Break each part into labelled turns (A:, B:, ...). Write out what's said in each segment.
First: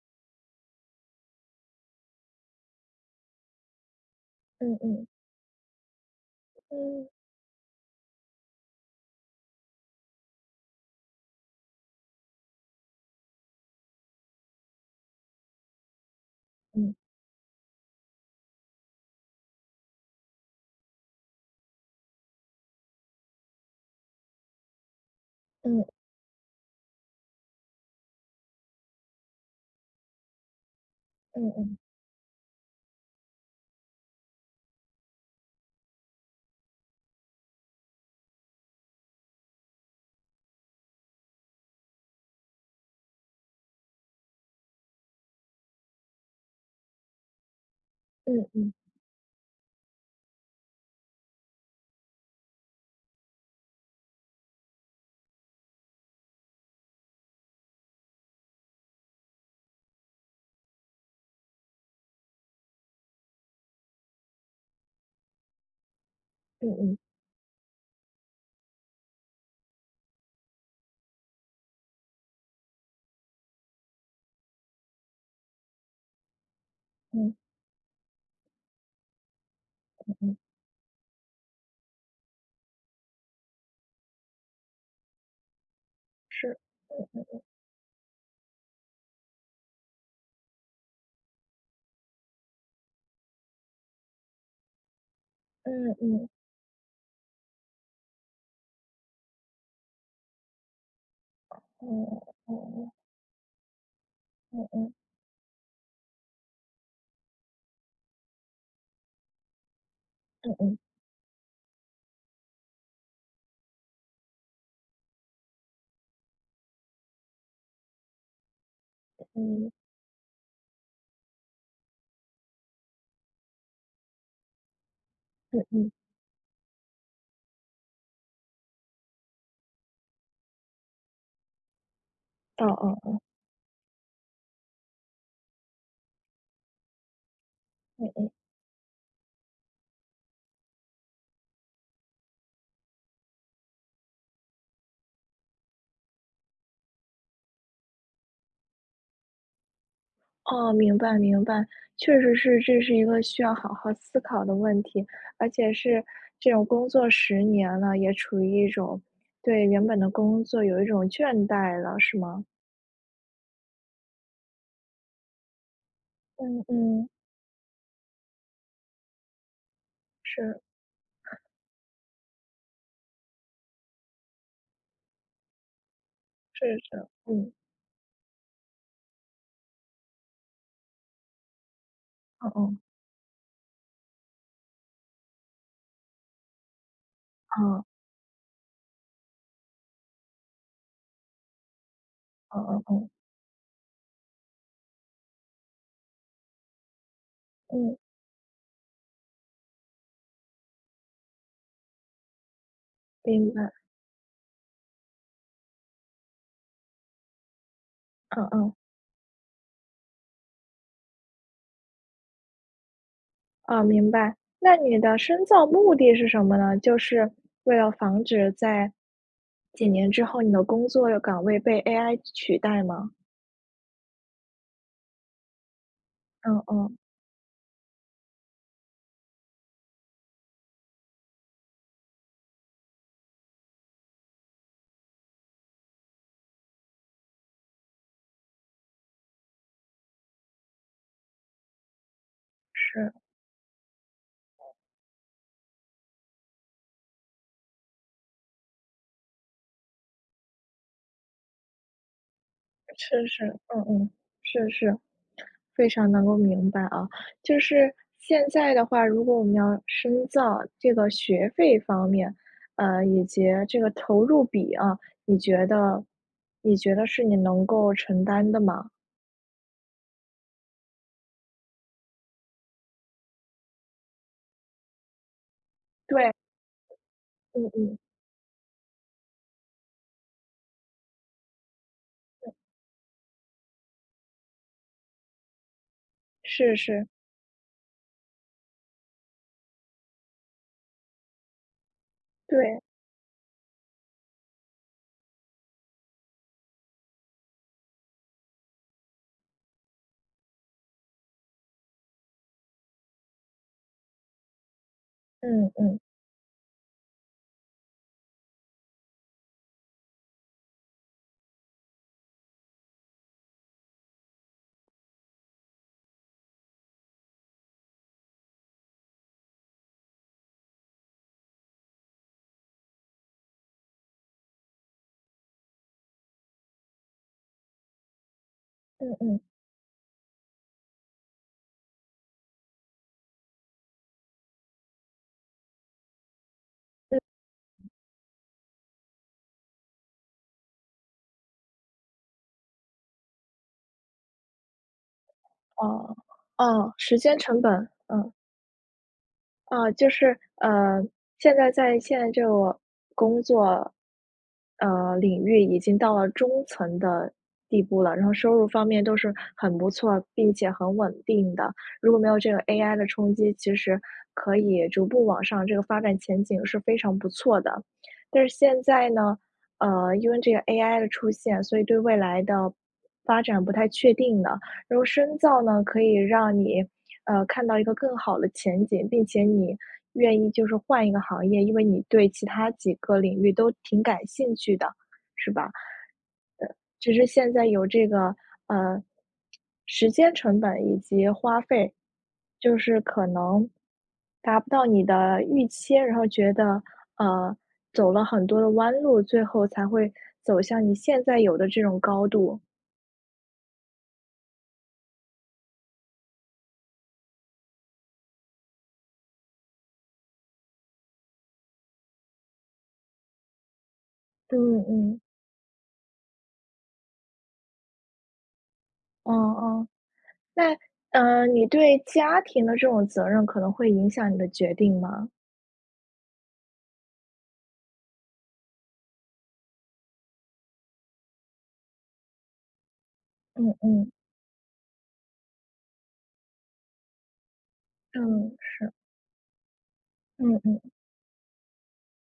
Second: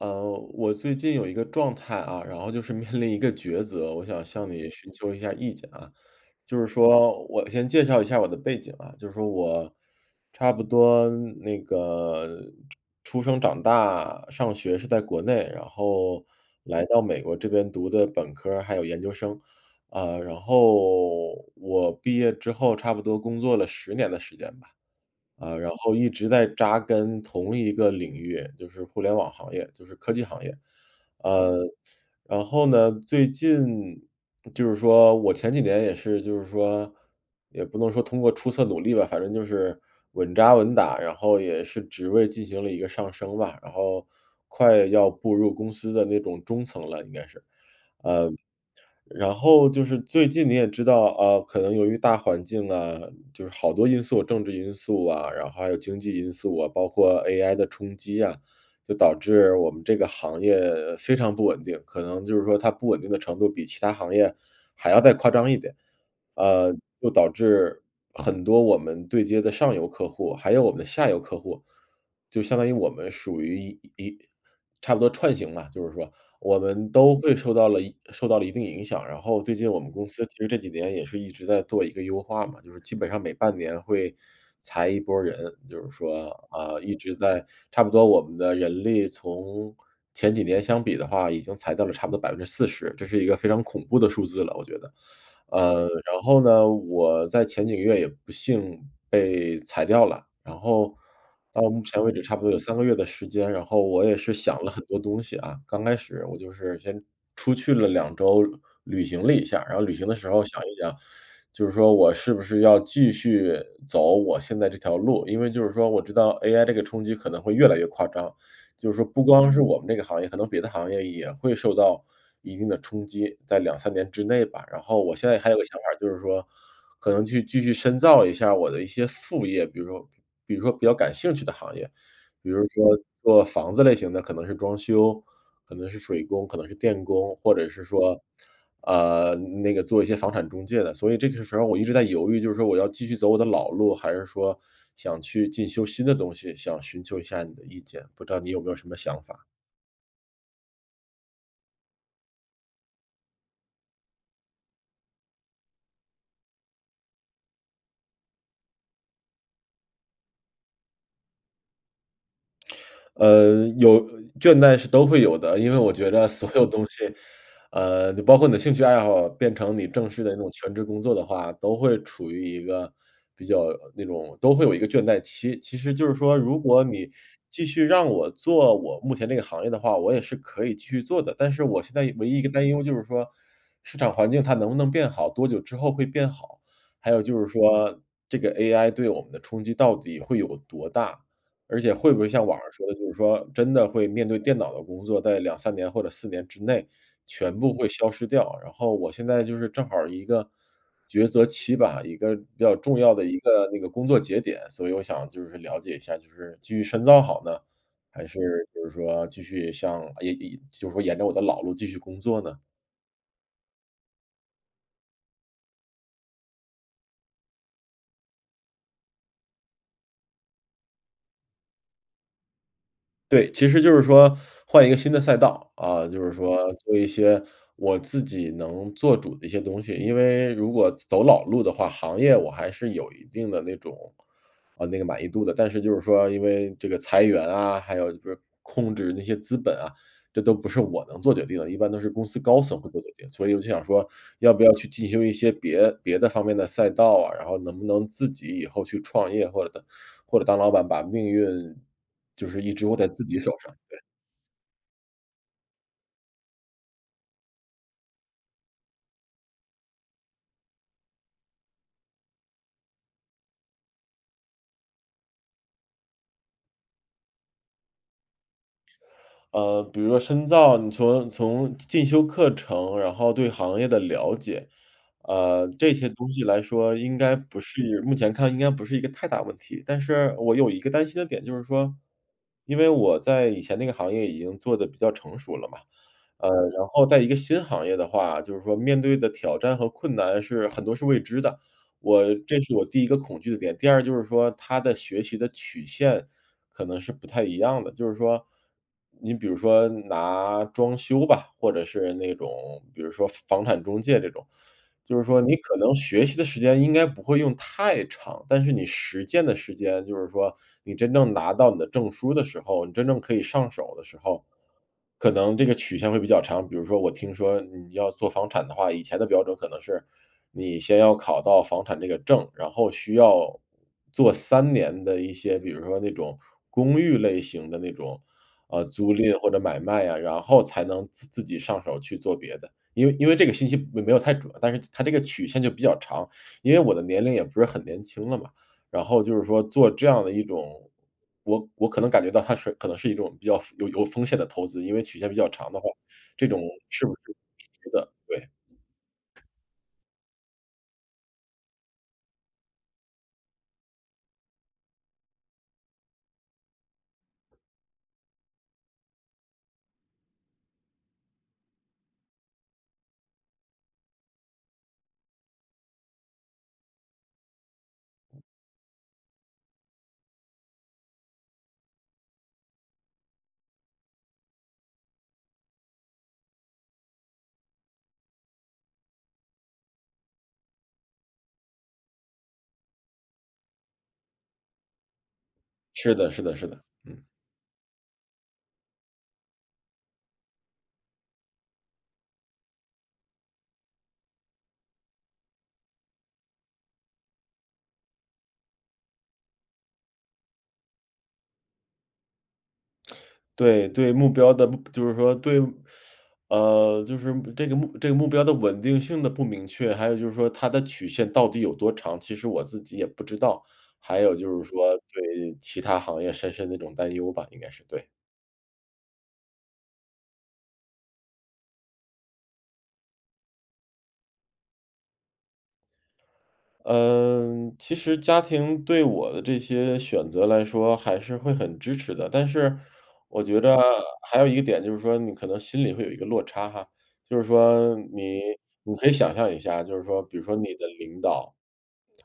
A: 呃，我最近有一个状态啊，然后就是面临一个抉择，我想向你
B: 嗯
A: 寻
B: 嗯。
A: 求一下意见啊。就是
B: 嗯。
A: 说我先介绍一下我的背景啊，就是说我差不多那个出出生、长大、上学是在国内，然后来
B: 嗯。
A: 到美国这边读的本科儿，还有研究生。呃，然后我毕业之后差不多工作了10年的时间吧，呃，然
B: 嗯。
A: 后一直在扎根同一个领域，就是互联网行业，就是科技行业。
B: 嗯
A: 呃，
B: 嗯。
A: 然后呢，最近就是说我前几年也是就是说，也不能说通过出色努力吧，反正就是稳扎稳打，然后也是职位进行了一个上升吧，然后快要步入公司的那种中层了，应该是。
B: 嗯嗯。
A: 呃，然后就是最近你也知道，呃，可能由于大环境啊就是好多因素，政治因素啊，然后还有经济因素啊，包括 AI 的冲击啊，就导致我们这个行业非常不稳定，可能就是说它不稳定的程度，比其他行业还要再夸张一点。
B: 嗯
A: 呃，
B: 嗯。
A: 就导致很多我们对接的上游客户，还有我们的下游客户就相当于我们属于一一差不多串行吧，就是说，我们都会
B: 嗯。
A: 受到了一受到了一定影响。然后最近我们公
B: 嗯
A: 司
B: 嗯。
A: 其实这几年也是一直在做一个优化嘛，就是基本上每半年会裁一拨儿人，就是说，
B: 是，
A: 啊，一
B: 嗯
A: 直
B: 嗯嗯。
A: 在差不多我们的人力，从前几年相比的话，已经裁掉了差不多40%，这是一个非常恐怖的数字了，我觉得。呃，
B: 嗯
A: 然
B: 嗯。
A: 后呢，我在前几个月也不幸被裁掉了，然后到目前
B: 嗯，
A: 为止差不多有3个
B: 嗯。
A: 月的时间，然后我也是想
B: 嗯
A: 了很
B: 嗯。
A: 多东西啊，刚开始我就是先出去了2周旅行了一下。然后旅行的时候
B: 嗯
A: 想一
B: 嗯。
A: 想，就是说我是不是要继续走我现在这条路，因为就是说我知道 AI 这个冲击可能会越来越夸张，就是说不光是
B: 嗯。
A: 我们这个行业，可能别的行业也会受到一定的冲击，在2-3年之内吧。然后我现在还有一
B: 嗯
A: 个想
B: 嗯。
A: 法，就是说，可能去继续深造一下我的一些副业，比如说比如说比较感兴趣的行业，比如
B: 哦
A: 说
B: 哦，嗯。
A: 做房子类型的可能是装修，可能是水工，可能是电工，或者是
B: 嗯
A: 说，
B: 嗯。
A: 呃，那个做一些房产中介的，所以这个时候我一直在犹豫，就是说我要继续走我的老路，还是说想去进修新的东西，想寻求一下你的意见，不知道你有没有什么想法？
B: 哦，明白明白。确实是，这是一个需要好好思考的问题。而且是这种工作10年了，也处于一种对原本的工作有一种倦怠了是吗？
A: 呃，有呃，倦怠是都会有的，因为我觉得所
B: 嗯
A: 有东西，
B: 嗯。
A: 呃，就包括你的兴趣爱好变成你正式的那种
B: 是。
A: 全职工作的话，都会处于一个比较，呃，那种都会有一个倦怠期。其实就是说如
B: 是
A: 果
B: 是，
A: 你
B: 嗯。
A: 继续让我做我目前这个行业的话，我也是可以去做的，但是我现在一唯一一
B: 哦
A: 个担
B: 哦。
A: 忧就是说，市场环境它能不能变好，多久之后会变好，还有就是
B: 哦。
A: 说这个 AI 对我们的冲击到底会有多大？而且会不会像网
B: 哦
A: 上
B: 哦
A: 说的就
B: 哦。
A: 是说，真的会面对电脑的工作，在2-3年或者4年之内全部会
B: 嗯。
A: 消失掉。然后我现在就是正好一个抉择期吧，一个比较重要的一
B: 明
A: 个
B: 白。
A: 那个工作节点。所以我想就是了解一下就是继续深造好呢，还是
B: 嗯嗯。
A: 就是说继续像咦，咦，就是说沿着我的老路继续工作呢？
B: 哦，明白。那你的深造目的是什么呢？就是，为了防止在，几年之后，你的工作岗位被 AI 取代吗？
A: 对，其实就是说，换一个新的赛道。啊，就是
B: 嗯
A: 说做
B: 嗯。
A: 一些我自己能做主的一些东西。因为如果走老路的话，行业我还是有一定的那种呃，那个满意度的。但是就是说因为这个裁员啊，还有就是控制那些资本啊，这都不是我能做决定的，一般都是公司高层会做决
B: 是。
A: 定。所以我就想说要不要去进行一些别别的方面的赛道啊，然后能不能自己以后去创业，或者当或者当老板，把命运就是一直握在自
B: 是
A: 己
B: 是，
A: 手上。
B: 嗯
A: 对。
B: 嗯，是是，非常能够明白啊。就是，现在的话，如果我们要深造，这个学费方面，呃，以及这个投入比啊，你觉得你觉得是你能够承担的吗？
A: 呃，比如说深造，你从从进修课程，然后对行业的了解，呃，这些东
B: 对。
A: 西来说应该不
B: 嗯嗯。
A: 是目前看应该不是一个太大问题。但是我有一个担心的点就是说，
B: 对。
A: 因为我在以前那个行业已经做得比较成熟了嘛，呃，
B: 是
A: 然
B: 是。
A: 后在一个新行业的话，就是说面对的挑战和困难是很多是未知的，我这是
B: 对。
A: 我第一个恐惧的点。第二就是说它的学习的曲线可能是不太一样的。就是说你比如说拿装修吧，或者是那种，比如说房产中介这种，就是说你
B: 嗯，
A: 可能
B: 嗯。
A: 学习的时间应该不会用太长，但是你实践的时间就是说你真正拿到你的证书的时候，你真正可以上手的时候，可能这个曲线会比较长。比如说我听说你要做房产的话，以前的标准可能是，你先要考到房产这个证，然后需要做3年的一些，比如说那种公寓类型的那种，呃，
B: 嗯
A: 租赁
B: 嗯。
A: 或者买卖啊，然后才能自自己上手去做别的。因为因为这个信息没没有太准，但是它这个曲线就比较长。因为我的
B: 嗯。
A: 年龄也不是很年轻了嘛，然后就是说做这样的一种我我可能感觉到它是可能是一种比较有有风险的投资。因为曲线比较长的话，
B: 哦，
A: 这种，
B: 哦，
A: 是不
B: 时
A: 是
B: 间成本，
A: 值得，
B: 嗯。
A: 对。
B: 啊，就是，呃，现在在现在这个工作呃，领域已经到了中层的地步了。然后收入方面都是很不错，并且很稳定的。如果没有这个 AI 的冲击，其实可以逐步往上，这个发展前景是非常不错的。但是现在呢，呃，因为这个 AI 的出现，所以对未来的，发展不太确定的。然后深造呢，可以让你，呃，看到一个更好的前景，并且你愿意就是换一个行业，因为你对其它几个领域都挺感兴趣的，是吧？呃，
A: 是的是的是的。
B: 就
A: 嗯。
B: 是现在有这个，呃，时间成本以及花费，就是可能达不到你的预期，然后觉得，呃，走了很多的弯路，最后才会走向你现在有的这种高度。
A: 对，对目标的不就是说，对目 呃，就是目这个目这个目标的稳定性的不明确，还有就是说它的曲线到底有多长，其实我自己也不知道。还有就是
B: 嗯
A: 说，
B: 嗯。
A: 对其他行业深深的一种担忧吧，应该是，对。
B: 哦哦。那，呃，你对家庭的这种责任可能会影响你的决定吗？
A: 呃，其实家庭对我的这些选择来说还是会很支持的，但是我觉
B: 嗯
A: 得
B: 嗯。
A: 还有一个点就是说你可能心里会有一个落差哈。就是说你
B: 嗯，是。
A: 你可以想象一下啊，就是说比如说
B: 嗯
A: 你
B: 嗯。
A: 的领导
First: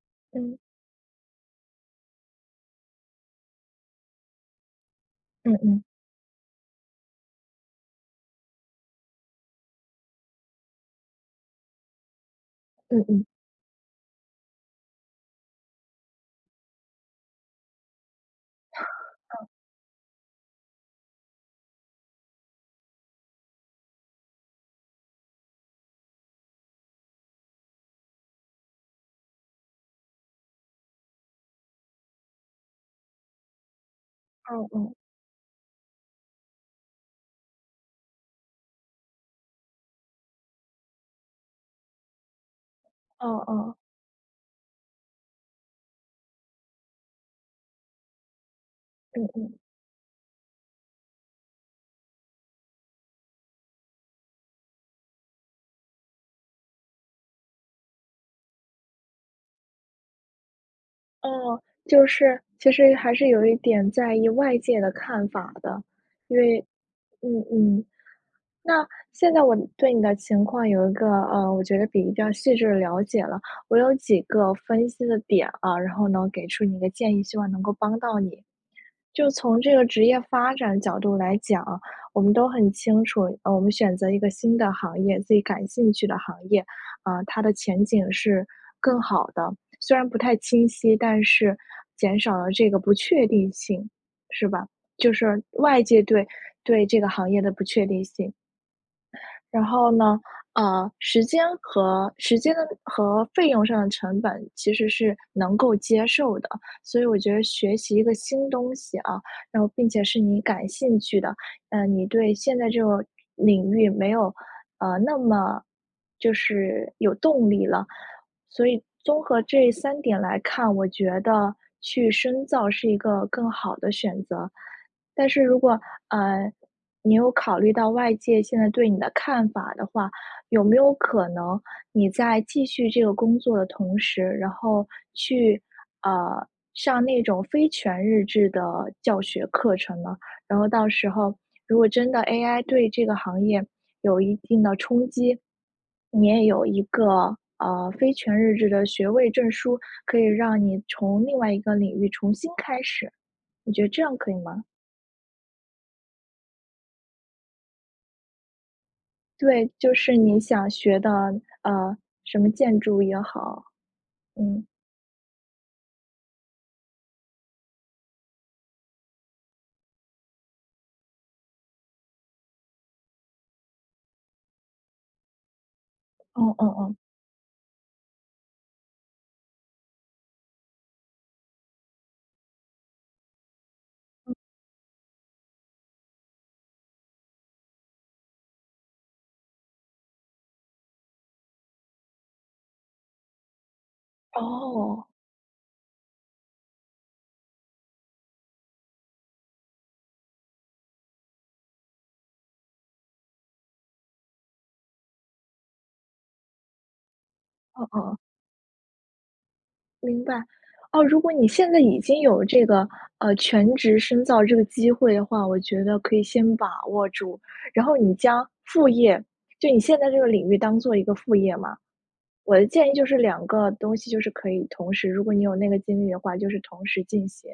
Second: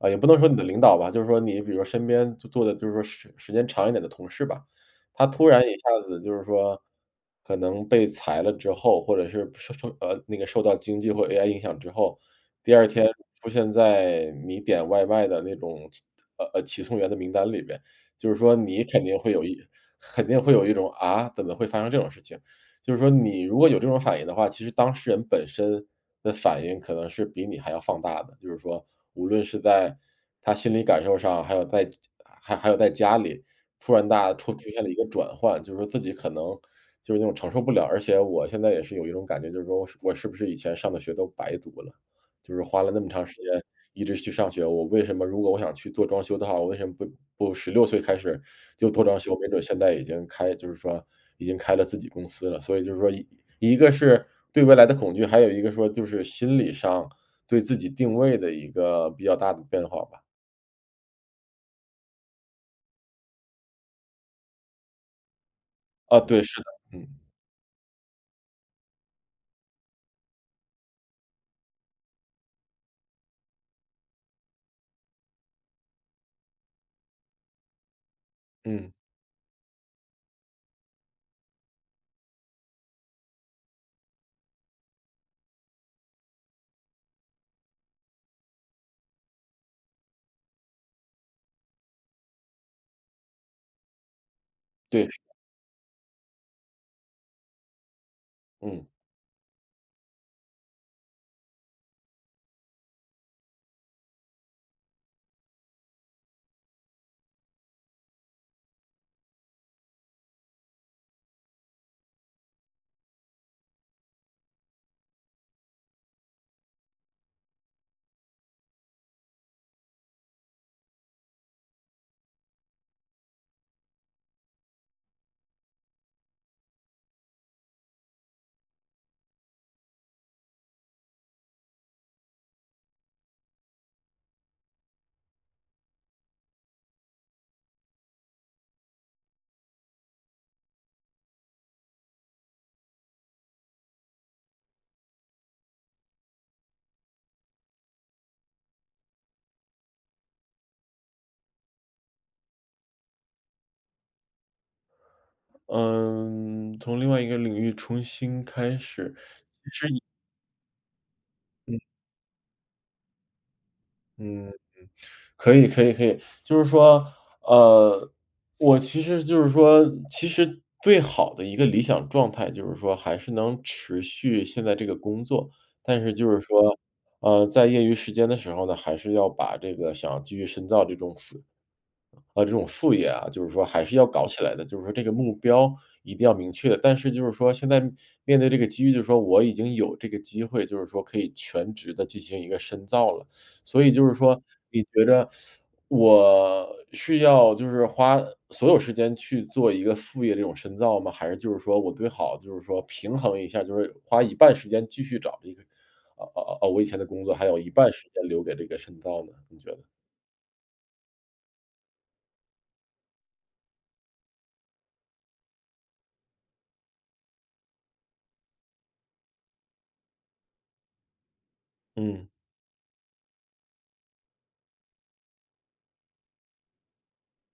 A: 呃，也不能说你
B: 嗯。
A: 的领导吧，就是说你比如说身边做做的就是说时时间长一点的同事吧，他突
B: 嗯
A: 然一
B: 嗯。
A: 下子就是说可能被裁了之后，或者是，不受受呃，那个受到经济或者 AI 影响之后，第二
B: 嗯
A: 天
B: 嗯。
A: 出现在你点外卖的那种骑呃，呃，骑送员的名单里面，就是说你肯定 会有
B: 嗯。
A: 一肯定会有一种：“啊？怎么会发生这种事情。”就是说你如果有这种反应的话，其实当事人本身的反应可能是比你还要放大的。就是说无论是在他心理感受上，还有在家家还还有在家里，突然大家出
B: 嗯
A: 出现了
B: 嗯。
A: 一个转换，就说自己可能就是那种承受不了。而且我现在也是有一种感觉，就是说我是我是不是以前上的学都白读了？就是花了那么长时
B: 哦
A: 间
B: 哦。
A: 一直去上学，我为什么如果我想去做装修的话，我为什么不不16岁开始，就做装
B: 嗯
A: 修，没
B: 嗯。
A: 准儿现在已经开就是说已经开了自己公司了。所以就是说一一个是对未来的恐惧，还有一个说就是心理上，对自己定位的一个比较大的变化吧。
B: 嗯，就是，其实还是有一点在意外界的看法的。
A: 啊，
B: 因
A: 对，是
B: 为
A: 的，嗯。
B: 嗯嗯。那现在我，嗯，对你的情况有一个，呃，我觉得比较细致的了解了。我有几个分析的点啊，然后呢给出你一个建议，希望能够帮到你。
A: 嗯。
B: 就从这个职业发展角度来讲，我们都很清楚，呃，我们选择一个新的行业，自己感兴趣的行业，呃，它的前景是更好的。虽然不太清晰，但是减少了这个不确定性，是吧？
A: 对，
B: 就
A: 是的。
B: 是外界对对这个行业的不确定性。
A: 嗯。
B: 然后呢，呃，时间和时间和费用上的成本其实是能够接受的，所以我觉得学习一个新东西啊，然后并且是你感兴趣的，呃，你对现在这个领域没有，呃，那么就是有动力了。所以综合这3点来看，我觉得去深造是一个更好的选择。但是如果，呃，你有考虑到外界现在对你的看法的话，有没有可能你在继续这个工作的同时，然后去，呃，上那种非全日制的教学课程呢？然后到时候，如果真的 AI 对这个行业有一定的冲击，你也有一个，呃，非全日制的学位证书，可以让你从另外一个领域重新开始。你觉得这样可以吗？
A: 呃，从另外一个领域重新开始，
B: 对，
A: 其
B: 就
A: 实也
B: 是你想学的，
A: 嗯。
B: 呃，什么建筑也好，
A: 嗯嗯，
B: 嗯。
A: 可以可以可以。就是说，呃，我其实就是说其实最好的一个理想状态，就是说还是能持续现在这个工作。但是就是
B: 嗯嗯
A: 说，
B: 嗯。
A: 呃，在业余时间的时候呢，还是要把这个想继续深造这种副呃，这种副业啊，就是说还是要搞
B: 嗯。
A: 起来的，就是说这个目标一定要明确。但是就是说现在面对这个机遇，就是说我已经有这个机会，就是说可以全职地进行一个深造了。所以就是说，你觉
B: 哦。
A: 着 我是要就是花所有时间去做一个副业这种深造吗？还是就是说，我最好就是说平衡一下，就是花一半时间继续找这个啊啊啊，我以前的工作，还有一
B: 嗯
A: 半
B: 嗯
A: 时
B: 嗯。
A: 间留给这个深造呢，你觉得。
B: 明白。哦，如果你现在已经有这个，呃，全职深造这个机会的话，我觉得可以先把握住。然后你将副业就你现在这个领域，当做一个副业嘛。
A: 嗯。
B: 我的建议就是2个东西，就是可以同时如果你有那个精力的话，就是同时进行。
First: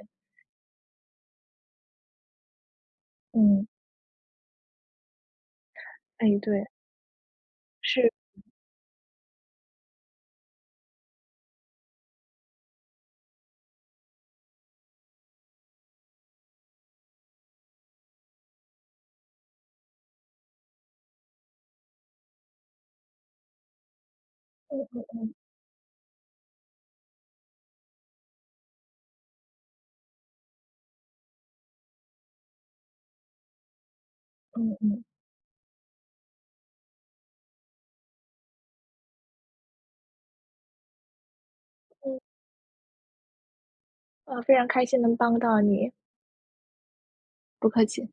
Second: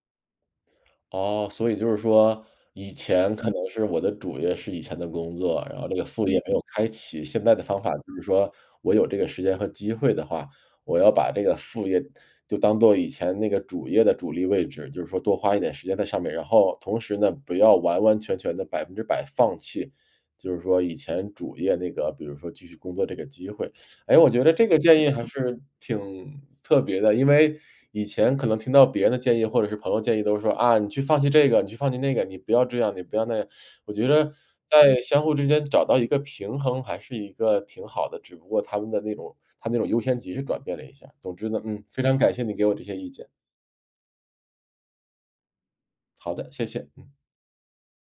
A: 哦，所以就是说，以前可能
B: 嗯。
A: 是我的主业是以前的工作，然后这个副
B: 诶，
A: 业没
B: 对。
A: 有开启。现在的方法
B: 是。
A: 就是说，我有这个时间和机会的话，我要把这个副业，就当做以前那个主业的主力位置，就是说多花一点时间在上面。然后同时呢，不要完完全全地100%放弃，就是说以前主业那个，比如说继续工作这个机会。哎，我觉着这个
B: 嗯
A: 建
B: 嗯
A: 议还
B: 嗯。
A: 是挺特别的。因为，以前可能听到别人的建议，或者是朋友建议都说，啊，你去放弃这个，你去放弃那个，你不要这样，你不要那样。我觉着
B: 嗯
A: 在
B: 嗯。
A: 相互之间找到一个平衡，还是一个挺好的，只不过它们的那种它那种优先级是转变了一下。总之呢，嗯，非常
B: 嗯。
A: 感谢你给我这些意见。
B: 呃，非常开心能帮到你。
A: 好的，谢谢，嗯
B: 不客气。